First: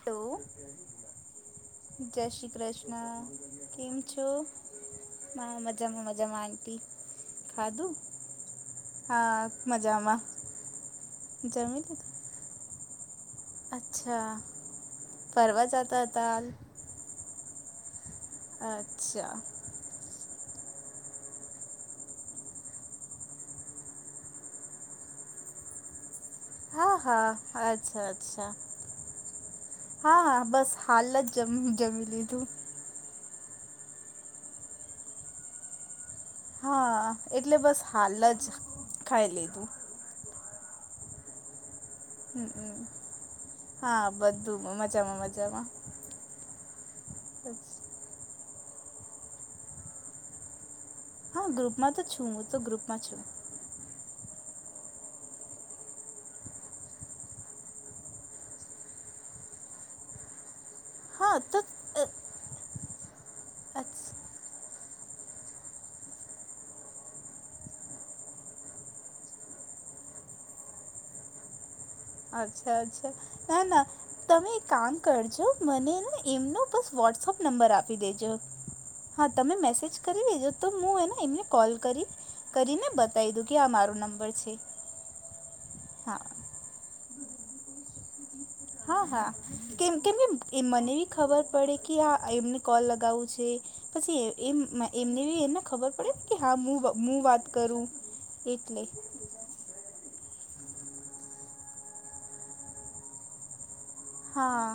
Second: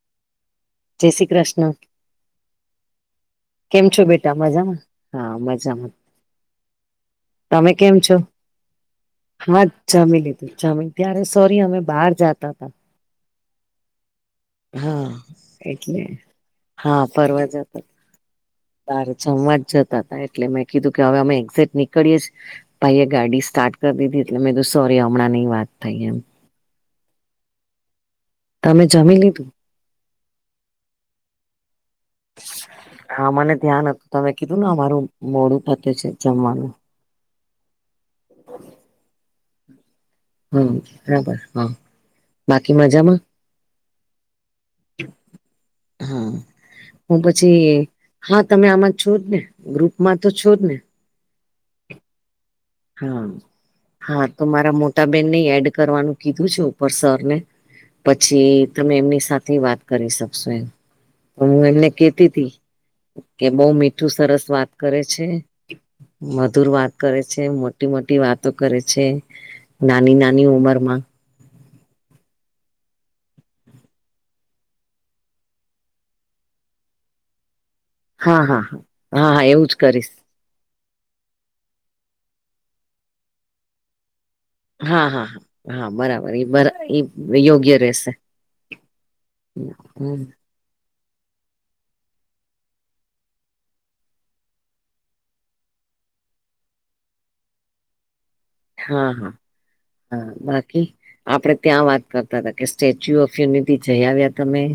Hello જય શ્રી કૃષ્ણ જય શ્રી કૃષ્ણ. કેમ છો મજામાં મજામાં આટી. તમે કેમ છો. હા જામી લીધું જામીન ત્યારે સોરી અમે જમી બહાર લીધું જતા હતા. અચ્છા હા ફરવા એટલે જતા તા. હા ફરવા જતા. તારે અચ્છા જમવા જ જતા હતા એટલે મેં કીધું કે હવે અમે એક્ઝેક નીકળીએ છીએ. ભાઈ એ ગાડી સ્ટાર્ટ કરી દીધી એટલે મેં સોરી હમણાં ની વાત થઈ એમ. હા હા અચ્છા અચ્છા. તમે જમી લીધું. હા બસ હાલ જમ જમી લીધું. હા મને ધ્યાન હતું તમે કીધું ને અમારું મોડું પતે છે. જમવાનું હા એટલે બસ હાલ જ ખાઈ લીધું. હમ બરાબર હા. બાકી હમમ મજામાં હા બધું મજામાં મજામાં. હા હું પછી હા તમે આમાં છો જ ને ગ્રુપમાં તો છો જ ને. હા ગ્રુપમાં તો છું હુ. હા હા તો મારા મોટાબેનને એડ કરવાનું કીધું છે ઉપર સર ને પછી તમે એમની સાથે વાત કરી શકશો એમ. તો હું એમને કેતી તી. કે બહ મીઠું સરસ વાત કરે છે મધુર વાત કરે છે. મોટી મોટી વાતો કરે છે નાની નાની ઉંમર માં. અચ્છા અચ્છા તે ના. તમે એક કામ કરજો મને ને એમનો બસ વોટ્સઅપ નંબર આપી દેજો હા હા હા તમે એવું જ મેસેજ કરીશ કરી લેજો. તો હું એને એમને કોલ કરી કરીને બતાવી દઉં કે આ મારો નંબર છે. હા હા હા હા બરાબર એ બ યોગ્ય રહેશે. હા હા કેમ કેમ કે મને બી ખબર પડે કે હા એમને કોલ લગાવવું છે. પછી એમને એમને ખબર પડેને કે હા હું વાત કરું. એટલે હા હા હા બાકી આપડે ત્યાં વાત કરતા હતા કે સ્ટેચ્યુ ઓફ યુનિટી જઈ આવ્યા તમે. હા,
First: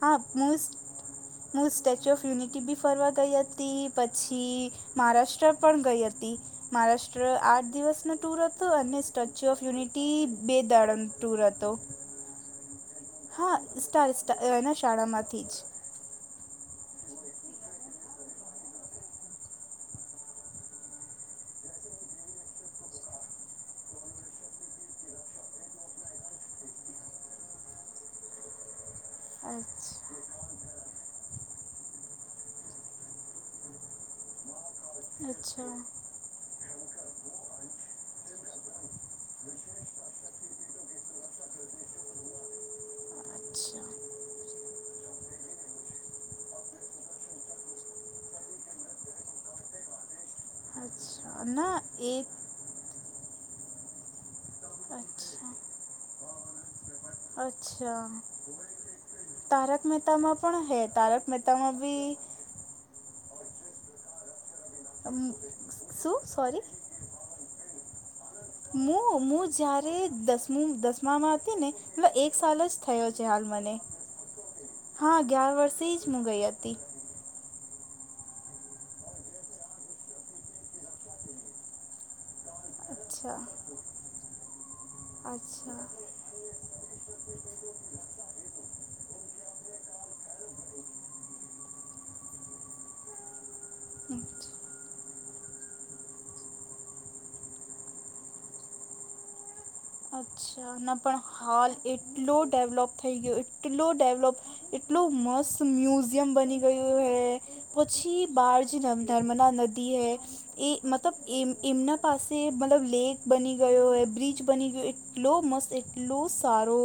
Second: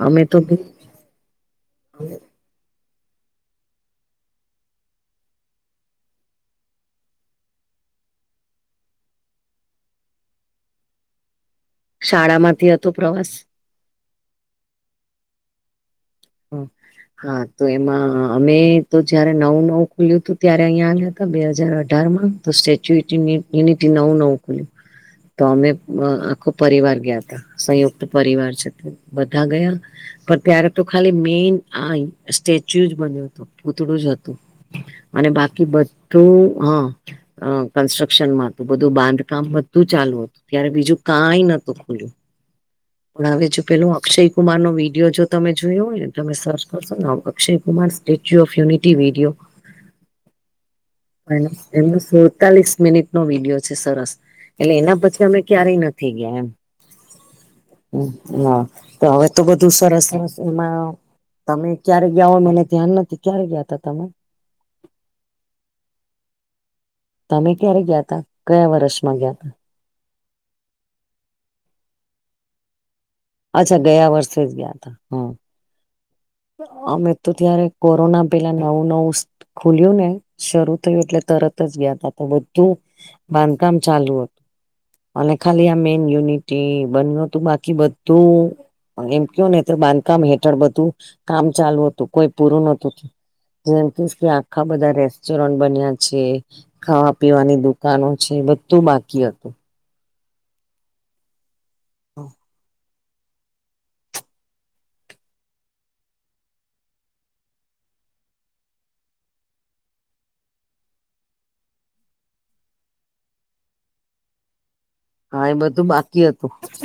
હા અમે તો મું હું સ્ટેચ્યુ ઓફ યુનિટી બી ફરવા ગઈ હતી પછી. મહારાષ્ટ્ર પણ ગઈ હતી. મહારાષ્ટ્ર આઠ દિવસ ન ટૂર હતો અને સ્ટેચ્યુ ઓફ યુનિટી બે દાડાનો ટૂર હતો. શાળામાંથી હતો પ્રવાસ હા સ્ટાર શાળા માંથી જ હમ હા તો એમાં અમે તો જયારે નવ નવ ખુલ્યું હતું ત્યારે અહીં આવ્યા હતા બે હાજર અઢાર માં તો સ્ટેચ્યુ યુનિટી નવું નવું ખુલ્યું તો અમે આખો પરિવાર ગયા ત સંયુક્ત પરિવાર છે તે બધા ગયા પણ ત્યારે તો ખાલી મેન આ સ્ટેચ્યુ જ બન્યો હતો કૂતડું જ હતું અને બાકી અચ્છા અચ્છા બધું હા અ કન્સ્ટ્રક્શન માં હતું બધું બાંધકામ બધું ચાલુ હતું ત્યારે બીજું કાઈ નતું ખુલ્યું ભણાવે છેું અચ્છા પેલું અક્ષય કુમાર નો વિડિયો જો તમે જોયો હોયને તમે સર્ચ કરશો ને Akshay Kumar statue of unity video [unintelligible] ના એમનું એ સુડતાલીસ મિનિટ નો વિડીિયો છે સરસ એટલે એના પછી અમે અચ્છા ક્યારેય નથી ગયા એમ અચ્છા હ તો હવે તો બધું તારક સરસસ મહેતામાં પણ હે એમાં તારક તમે મહેતામાં બી ક્યારે ગ હ મેને ધ્યાન નથી ક્યારે ગયા ત તમે હમું [unintelligible] શું સોરી તમે ક્યારે ગયા તા કયા હ વર્ષમાં ગયા હું તા જયારે દસ દસમામાં હતી ને એ એક સાલ જ થયો છે હાલ મને અચ્છા ગયા વર્ષે જ ગયા તા હા ગ્યાર વર્ષથી જ હું ગઈ હતી અમે તો ત્યારે કોરોના પેલા નવું નવું ખુલ્યું ને શરૂ થયું એટલે તરત જ ગયા ત તો બધું અચ્છા બાંધકામ ચાલુ હતું અને ખાલી અચ્છા આ મેન યુનિટી બન્યું હતું બાકી બધું એમ કયો ને તો બાંધકામ હેઠળ બધું કામ ચાલુ હતું કોઈ પૂરું નતુંું જેમ કે કે અચ્છા આખા બધા રેસ્ટોરન્ટ બન્યા છે ખાવા પીવાની દુકાનો છે બધું બાકી હતું ના પણ હાલ એટલો ડેવલોપ થઈ ગયો એટલો ડેવલોપ એટલું મસ્ત મ્યુઝિયમ બની ગયું હૈ પછી બારજી નર્મદા નદી હૈ એ મતલબ એમ એમના પાસે મતલબ લેક બની ગયો હોય બ્રિજ બની ગયો એટલો હા એ મસ્ત બધું એટલો બાકી હતું સારો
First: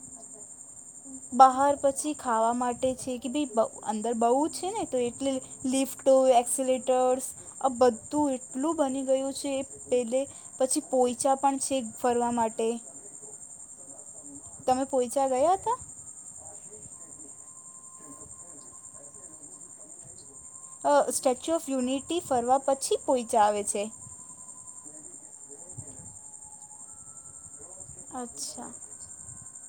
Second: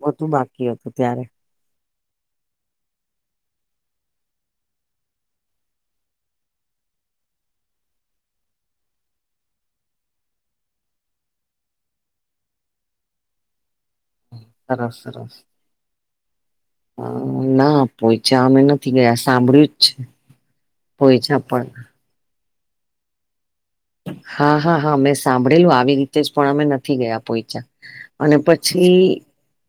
બધું બાકી હતું ત્યારે બહાર પછી ખાવા માટે છે કે ભાઈ અંદર બહુ છે ને તો એટલે લિફ્ટો એક્સલેટર્સ આ બધું એટલું બની ગયું છે એ પહેલે પછી પોઈચા પણ છે ફરવા માટે તમે સરસ પોઈચા સરસ ગયા હ ના પોચા અમે નથી ગયા સાંભળ્યું જ છે અ પોઈચા સ્ટેચ્યુ ઓફ પણ યુનિટી ફરવા પછી પોહોચ આવે છે હા હા હા મેં સાંભળેલું આવી રીતે જ પણ અમે નથી ગયા પોહોચ્યા અને અચ્છા પછી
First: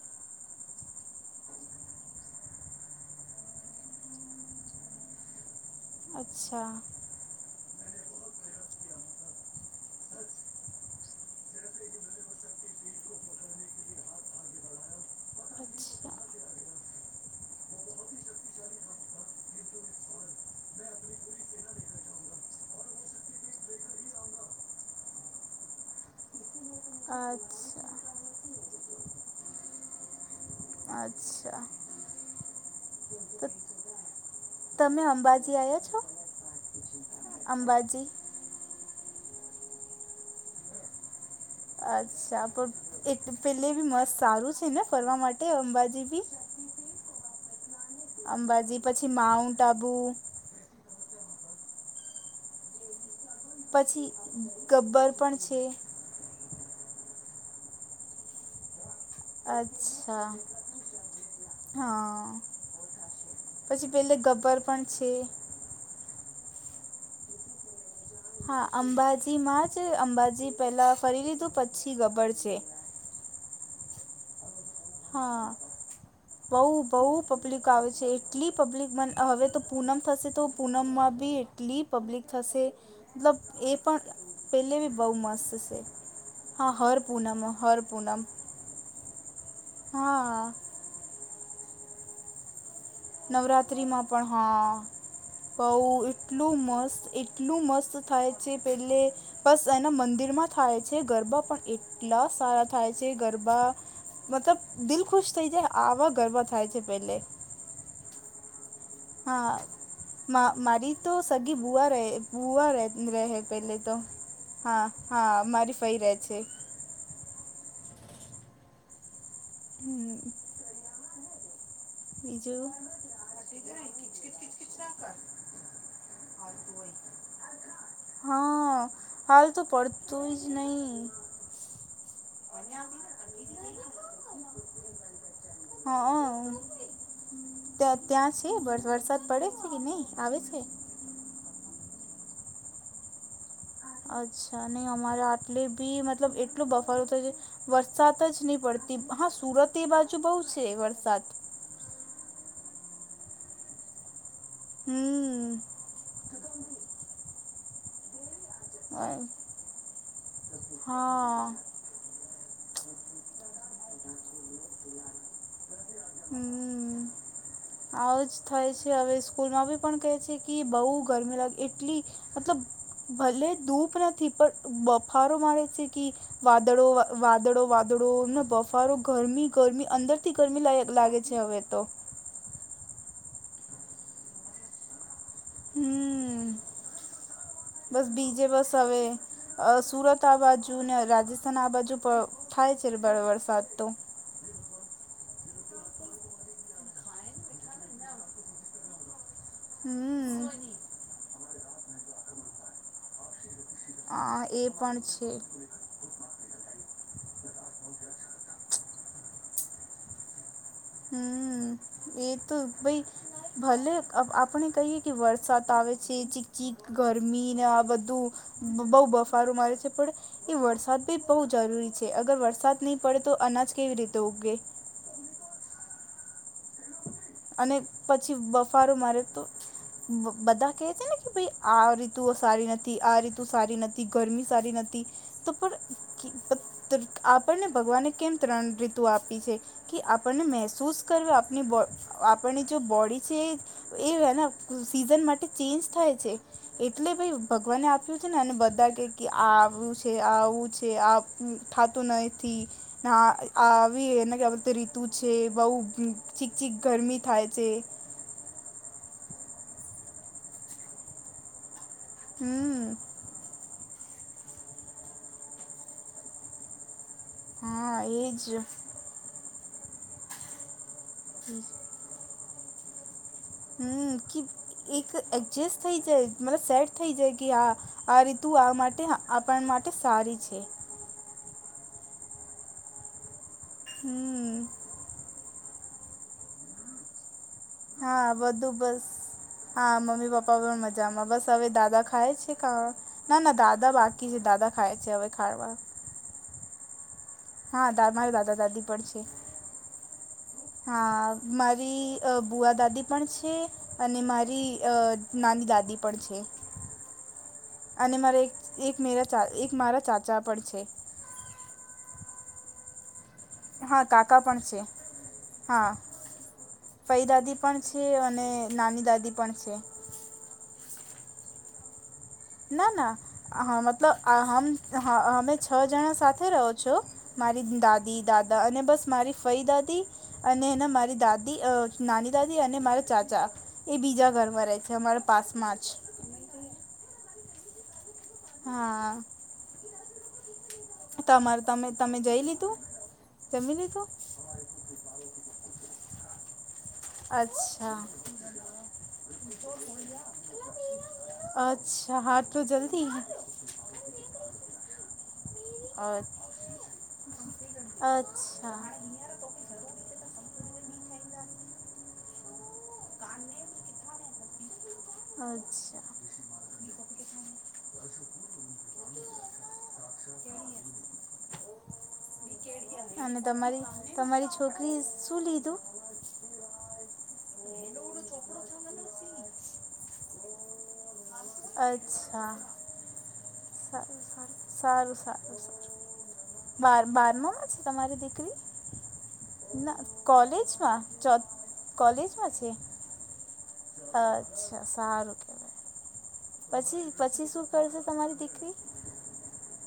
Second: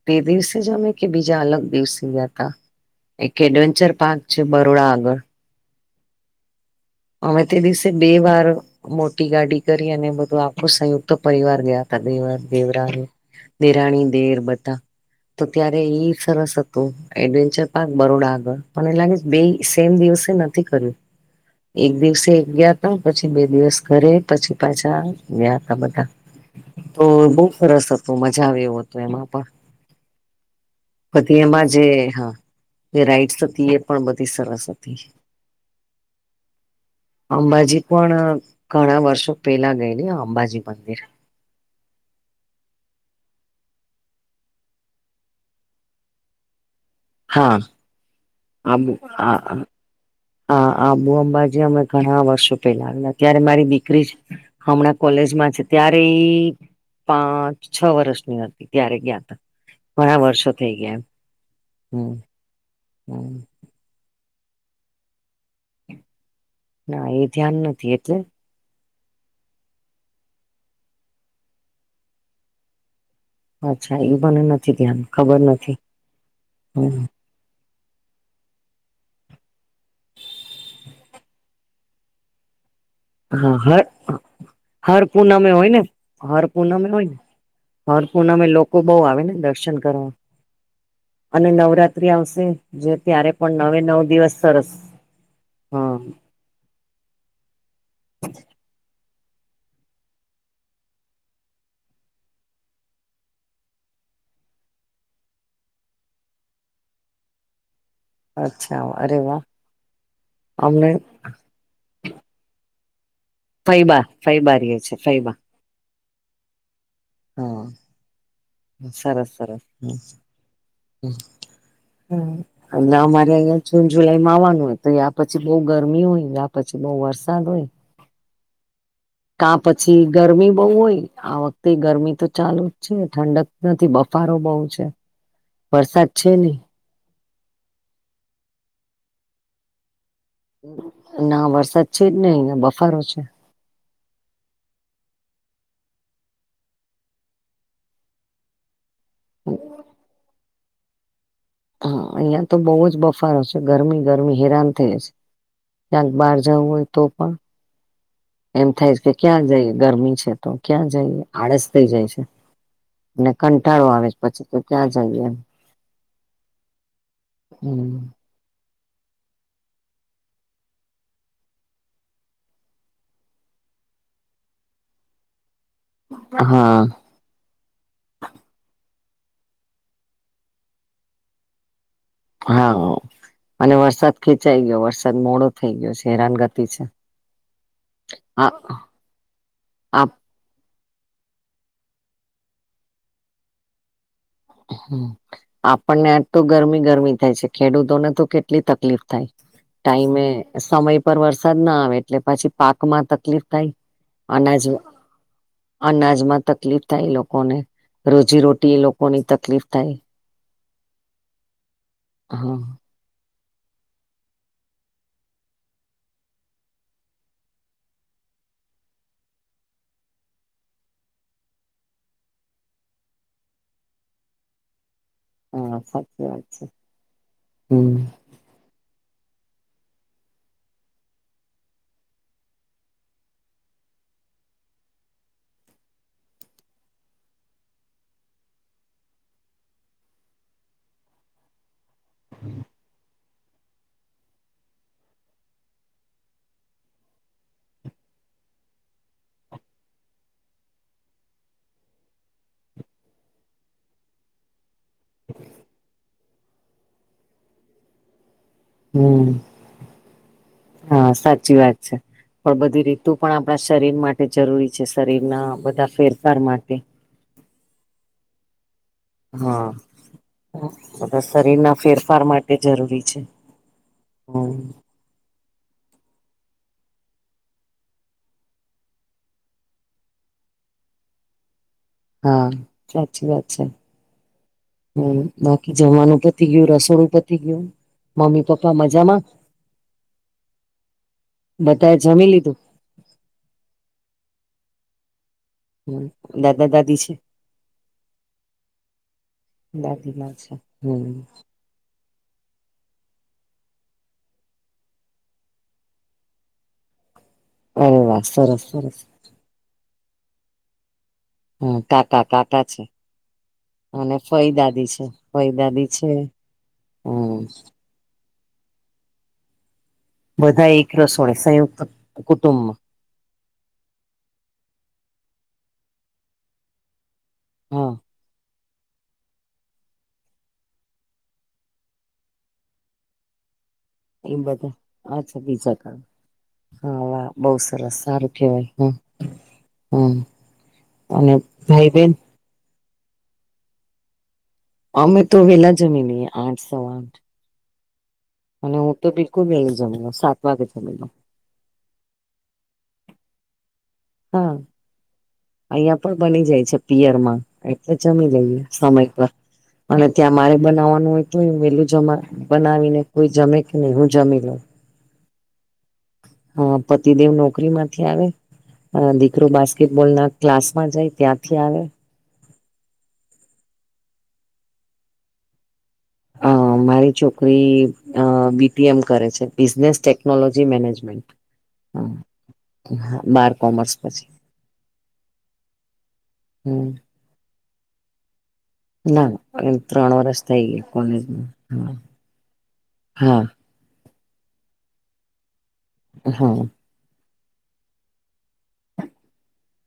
બે દિવસે જમે કે બીજા અલગ દિવસે ગયા હતા એક એડવેન્ચર પાર્ક છે બરોડા આગળ. અચ્છા. અમે તે દિવસે બે વાર મોટી ગાડી કરી અને બધું આખો સંયુક્ત પરિવાર ગયા હતા દેવરા નિિરાણી દેર બધા તો ત્યારે એઈ અચ્છા સરસ હતું એડવેન્ચર પાર્ક બરોડા આગળ, મને એ લાગે, બે સેમ દિવસે નથી કર્યું. એક દિવસે એક ગયા તા, પછી બે દિવસ ઘરે પછી પાછા ગયા તા બધા. તો બહ સરસ અચ્છા હતું મજા આવે એવું હતું એમાં પણ બધી એમાં અચ્છા જે હ રાઈટસ તો હતી એ પણ બધી સરસ હતી તમે અંબાજી આવ્યા છો અંબાજી પણ ઘણા વર્ષો પેલા ગયેલી અંબાજી મંદિર અચ્છા, પણ એ પેલે બી મસ્ત સારું છે ને ફરવા માટે, અંબાજી બી. હા. અંબાજી, પછી માઉન્ટ આબુ. હા, આબુ અંબાજી અમે ઘણા વર્ષો પેલા ગયેલા. ત્યારે મારી દીકરી પછી હમણાં ગબ્બર પણ કોલેજમાં છે, ત્યારે એ પાંચ-છ વર્ષની હતી, ત્યારે ગયા હતા. ઘણા અચ્છા વર્ષો થઇ ગયા, એમ હમ. હા હમ પછી પેલે ગબ્બર પણ છે. ના એ ધ્યાન નથી એટલે. હા, અંબાજી માં જ, અંબાજી પહેલા ફરી લીધું, પછી ગબડ છે. અચ્છા, એવું મને નથી ધ્યાન, ખબર હા નથી બહુ હ. બહુ પબ્લિક આવે છે એટલી પબ્લિક માં. હવે તો પૂનમ થશે, તો પૂનમમાં બી. એટલી પબ્લિક થશે, મતલબ હા એ હા પણ. પહેલે ભી હર બહુ મસ્ત પૂનમે હોય છે, ને હર હા, પૂનમે હર હોય ને પૂનમ, હર પૂનમ. પૂનમે લોકો બહુ આવે ને દર્શન કરવા, હા અને નવરાત્રી આવશે જેમ. નવરાત્રિમાં પણ, હા, બહુ. હા એટલું મસ્ત, એટલું મસ્ત થાય છે પેલે બસ, એના મંદિરમાં થાય છે ગરબા, પણ એટલા સારા થાય છે ગરબા. મતલબ, દિલ ખુશ થઈ જાય, આવા ગરબા થાય છે પહેલે. અચ્છા, અરે. વાહ હા, અમને મારી તો સગી બુવા રહે તે રહે.. પેલે તો, ફૈબા ફૈબા રે હા, છે હા, ફૈબા અમારી ફુઈ રહે છે. હા, સરસ, સરસ, હમ, હ. બીજું અમારા અહીંયા જ. જૂન-જુલાઈમાં આવવાનું હોય, તો યા પછી બઉુ ગરમી હોય, યા પછી બઉુ વરસાદ હોય. હા. હાલ તા તો પછી પડતું જ ગરમી બઉુ હોય નહીં આ વખતે. તે ગરમી તો ચાલુ જ છે, ઠંડક નથી, બફારો બહુ છે. વરસાદ છે હા, નહી ત્યાં ત્યાં છે, વરસાદ પડે છે કે નહીં આવે છે. ના, વરસાદ છે જ નઈ, અહિયાં બફારો છે. અચ્છા, નહીં, અમારે આટલી બી, મતલબ એટલો બફારો થાય છે, વરસાદ જ નહીં પડતી. હા, સુરત એ બાજુ બહુ છે વરસાદ. હા, અહિયાં તો બહુ જ બફારો છે, ગરમી ગરમી, હેરાન થઈ છે. હમ ક્યાંક બહાર જવું હોય તો પણ એમ થાય અ- કે, ક્યાં જઈએ? ગરમી છે, તો ક્યાં જઈએ? હા આળસ. થઈ જાય છે, અને કંટાળો આવે છે, પછી તો ત્યાં જઈએ, એમ. હમ, હમ આવે જ. થાય છે, હવે સ્કૂલમાં બી પણ કહે છે કે, બહુ ગરમી લાગે, એટલી મતલબ. ભલે ધૂપ નથી, પણ બફારો મારે છે. હા વાદળો, વાદળો, વાદળો, બફારો, ગરમી, ગરમી, અંદર થી ગરમી લાય. લાગે છે, હવે તો. હા, અને વરસાદ ખેંચાઈ ગયો, વરસાદ મોડો થઈ ગયો છે, હમ હેરાનગતિ છે. બસ, બીજે આ બસ, હવે. અ, આપ સુરત આ બાજુ ને, રાજસ્થાન આ બાજુ પણ થાય છે ભ, વરસાદ તો આપણને આજ તો ગરમી ગરમી થાય છે, ખેડૂતોને તો કેટલી તકલીફ થાય. ટાઈમે, હમ સમય પર વરસાદ ના આવે, એટલે પછી પાકમાં તકલીફ થાય. હ, એ પણ છે. અનાજ માં તકલીફ થાય, લોકોને રોજીરોટી, એ લોકોની તકલીફ થાય. હમ એ તો હા ભાઈ. ભલે આ આપણે કહીએ કે વરસાદ આવે છે ચીકચીક ગરમીને આ બધું. બહુ બફારું મારે છે પણ એ વરસાદ ભી બહુ જરૂરી છે અગર વરસાદ નહી પડે તો અનાજ કેવી રીતે ઉગે. હા સાચી વાત છે. અને હમ પછી બફારો મારે તો. બ બધા કહે છે ને કે ભાઈ આ રીતુ સારી નથી આ રીતુ સારી નથી ગરમી સારી નથી. તો પણ આપણને ભગવાને કેમ ત્રણ રીતુ આપી છે. કે આપણને મહેસૂસ કરવી આપની બો આપણને જો બોડી છે એ એ હેને સિઝન માટે ચેન્જ થાય છે. એટલે ભાઈ ભગવાને આપ્યું છે ને અને બધા કે આ આવું છે આવું છે આ થતું નથી હા આ આવી હથી આવી એને કે ર. તું છે બહુ ચીક ચીક ગરમી થાય છે. હમ હા સાચી વાત છે પણ હમ બધી રીતું. પણ આપણા શરીર માટે જરૂરી છે શરીરના બધા ફેરફાર માટે. હા એજ. હા બધા શરીરના ફેરફાર માટે જરૂરી છે. હમ કે એક એડજસ્ટ થઈ જાય મતલબ સેટ થઇ જાય કે હા. આ રીતુ આ માટે આપણ માટે સારી છે. હા સાચી વાત છે. હમ્મ. હ બાકી જમવાનું પથી ગયું રસોડું પથી ગયું હા મમ્મી બધું પપ્પા બસ મજામાં. હા મમ્મી પપ્પા પણ મજામાં બસ હવે બધા દાદા જમી ખાય છે લીધું ખા ના ના દાદા બાકી છે દાદા ખાય છે હવે ખાવા. દાદા દાદી છે. હા મારા દાદા દાદી પણ છે. દાદી મા છે હમ હા મારી અ ભુઆ દાદી પણ છે અને મારી અ નાની દાદી પણ છે. અરે અને વાહ મારા એક સરસ એક સરસ મેરા ચા એક મારા ચાચા પણ છે. હમ તાતા તાતા છે. હા અને કાકા પણ ફઈદાદી છે. ફઈદાદી હા છે. હમ્મ. તે અને નાની દાદી પણ છે. બધા એક રસોડે સંયુક્ત કુટુંબ. હને હમ મતલબ અમે છ જણા સાથે રહો છો. મારી હા દાદી દાદા અને બસ મારી ફઈ દાદી અને ના મારી દાદી નાની દાદી અને મારા ચાચા. એ બીજા ઘરમાં બધા રહે છે અમારા અચ્છા બીજા પાસમાં જ. કા હા વાહ બહ સરસ સારું કેવાય હા હ હમ. અને તમારે તમે ભાઈ બેન તમે જઈ લીધું જમી લીધું. અમે તો વેલા જમી લઈએ આઠ સવા આઠ. અચ્છા. અને હું તો બિલકુલ વહેલી જમી લઉ સાત વાગે જમી લઉ. અચ્છા હાટલું જલ્દી. હમ્મ અહ્યા પણ અચ્છા બની જાય છે પિયરમાં. એટલે જમી લઈએ અચ્છા સમય પર. અને ત્યાં મારે બનાવવાનું હોય તો વેલું જમા બનાવીને કોઈ જમે કે નહી હું જમી લઉ. અચ્છા. હા પતિદેવ નોકરી માંથી આવે. અ દીકરો બાસ્કેટબોલ ના ક્લાસ માં જાય ત્યાંથી આવે. અને તમારી તમારી છોકરી શું લીધું. અ મારી છોકરી અ બી ટી એમ કરે છે બિઝનેસ ટેકનોલોજી મેનેજમેન્ટ. હા અચ્છા બાર કોમર્સ પછી સારું સારું હમ બાર બારમામાં છે તમારી દીકરી ના ના ત્રણ વરષ થઈ ગયા કોલેજમાં ચ કોલેજમાં કોલેજમાં છે હા અચ્છા સારું. કહેવાય હા. પછી પછી શું કરશે તમારી દીકરી.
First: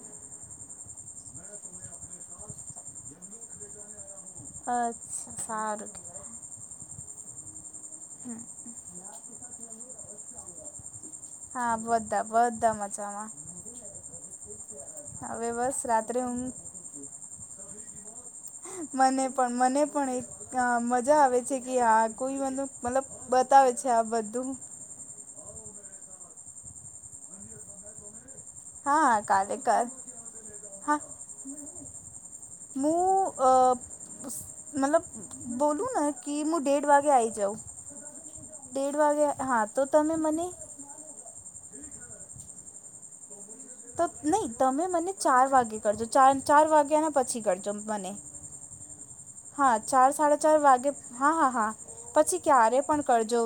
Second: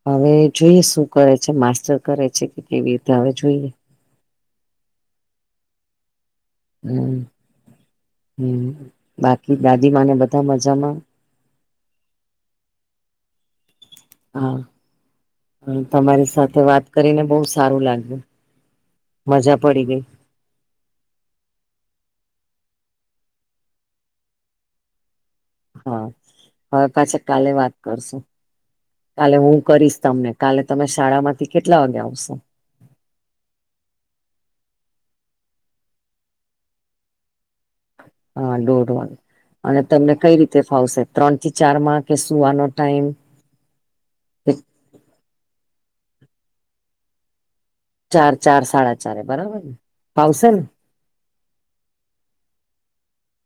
હવે જોઈએ શું કરે છે માસ્ટર કરે છે કે કેવી રીતે હવે જોઈએ. અચ્છા સારુંકે. હમ હમ બાકી દાદી માને બધા મજામાં. હા બધા બધા મજામાં. હા હવે બસ રાત્રે તમારી ઊંઘ સાથે વાત કરીને બહુ સારું લાગ્યું. મને પણ મજા મને પડી ગઈ પણ એક. હા મજા આવે છે કે હા કોઈ મ મતલબ બતાવે છે આ બધું. હા હવે પાછી કાલે વાત કરશું. હા હા કાલે હું કાલ કરીશ તમને કાલે તમે હા શાળામાંથી કેટલા વાગે આવશો. હું અ. મતલબ બોલું ને કે હું દેઢ વાગે આઈ જાઉં. હા દેઢ ડોઢોન વાગે હા અને તો તમને તમે કઈ મને રીતે ફાવશે ત્રણથી ચારમાં કે સુવાનો ટાઈમ. તો નહી કે તમે મને ચાર વાગે કરજો ચાર વાગ્યા ના પછી કરજો. બને ચાર ચાર સાડા ચારે બરાબર ને હા ચાર સાડા ફાવશે ચાર ને વાગે. હા હા હા પછી ક્યારે પણ કરજો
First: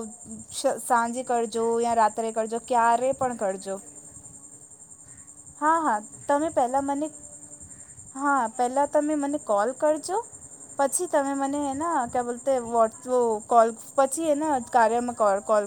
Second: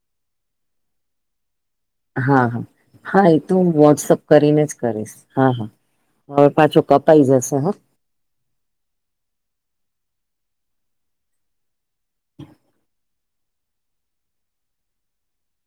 સાંજે કરજો. રાત્રે હા કરજો હા ક્યારે હા એ પણ તો હું કરજો. વોટ્સઅપ કરીને જ કરીશ હા હા હવે તમે પાછો પહેલાં મને કપાઈ જશે હા. હા પહેલાં તમે મને કોલ કરજો. પછી તમે મને ક્યા બોલતે વોટ્સ કોલ. પછી એને કાર્યમાં કોલ કર.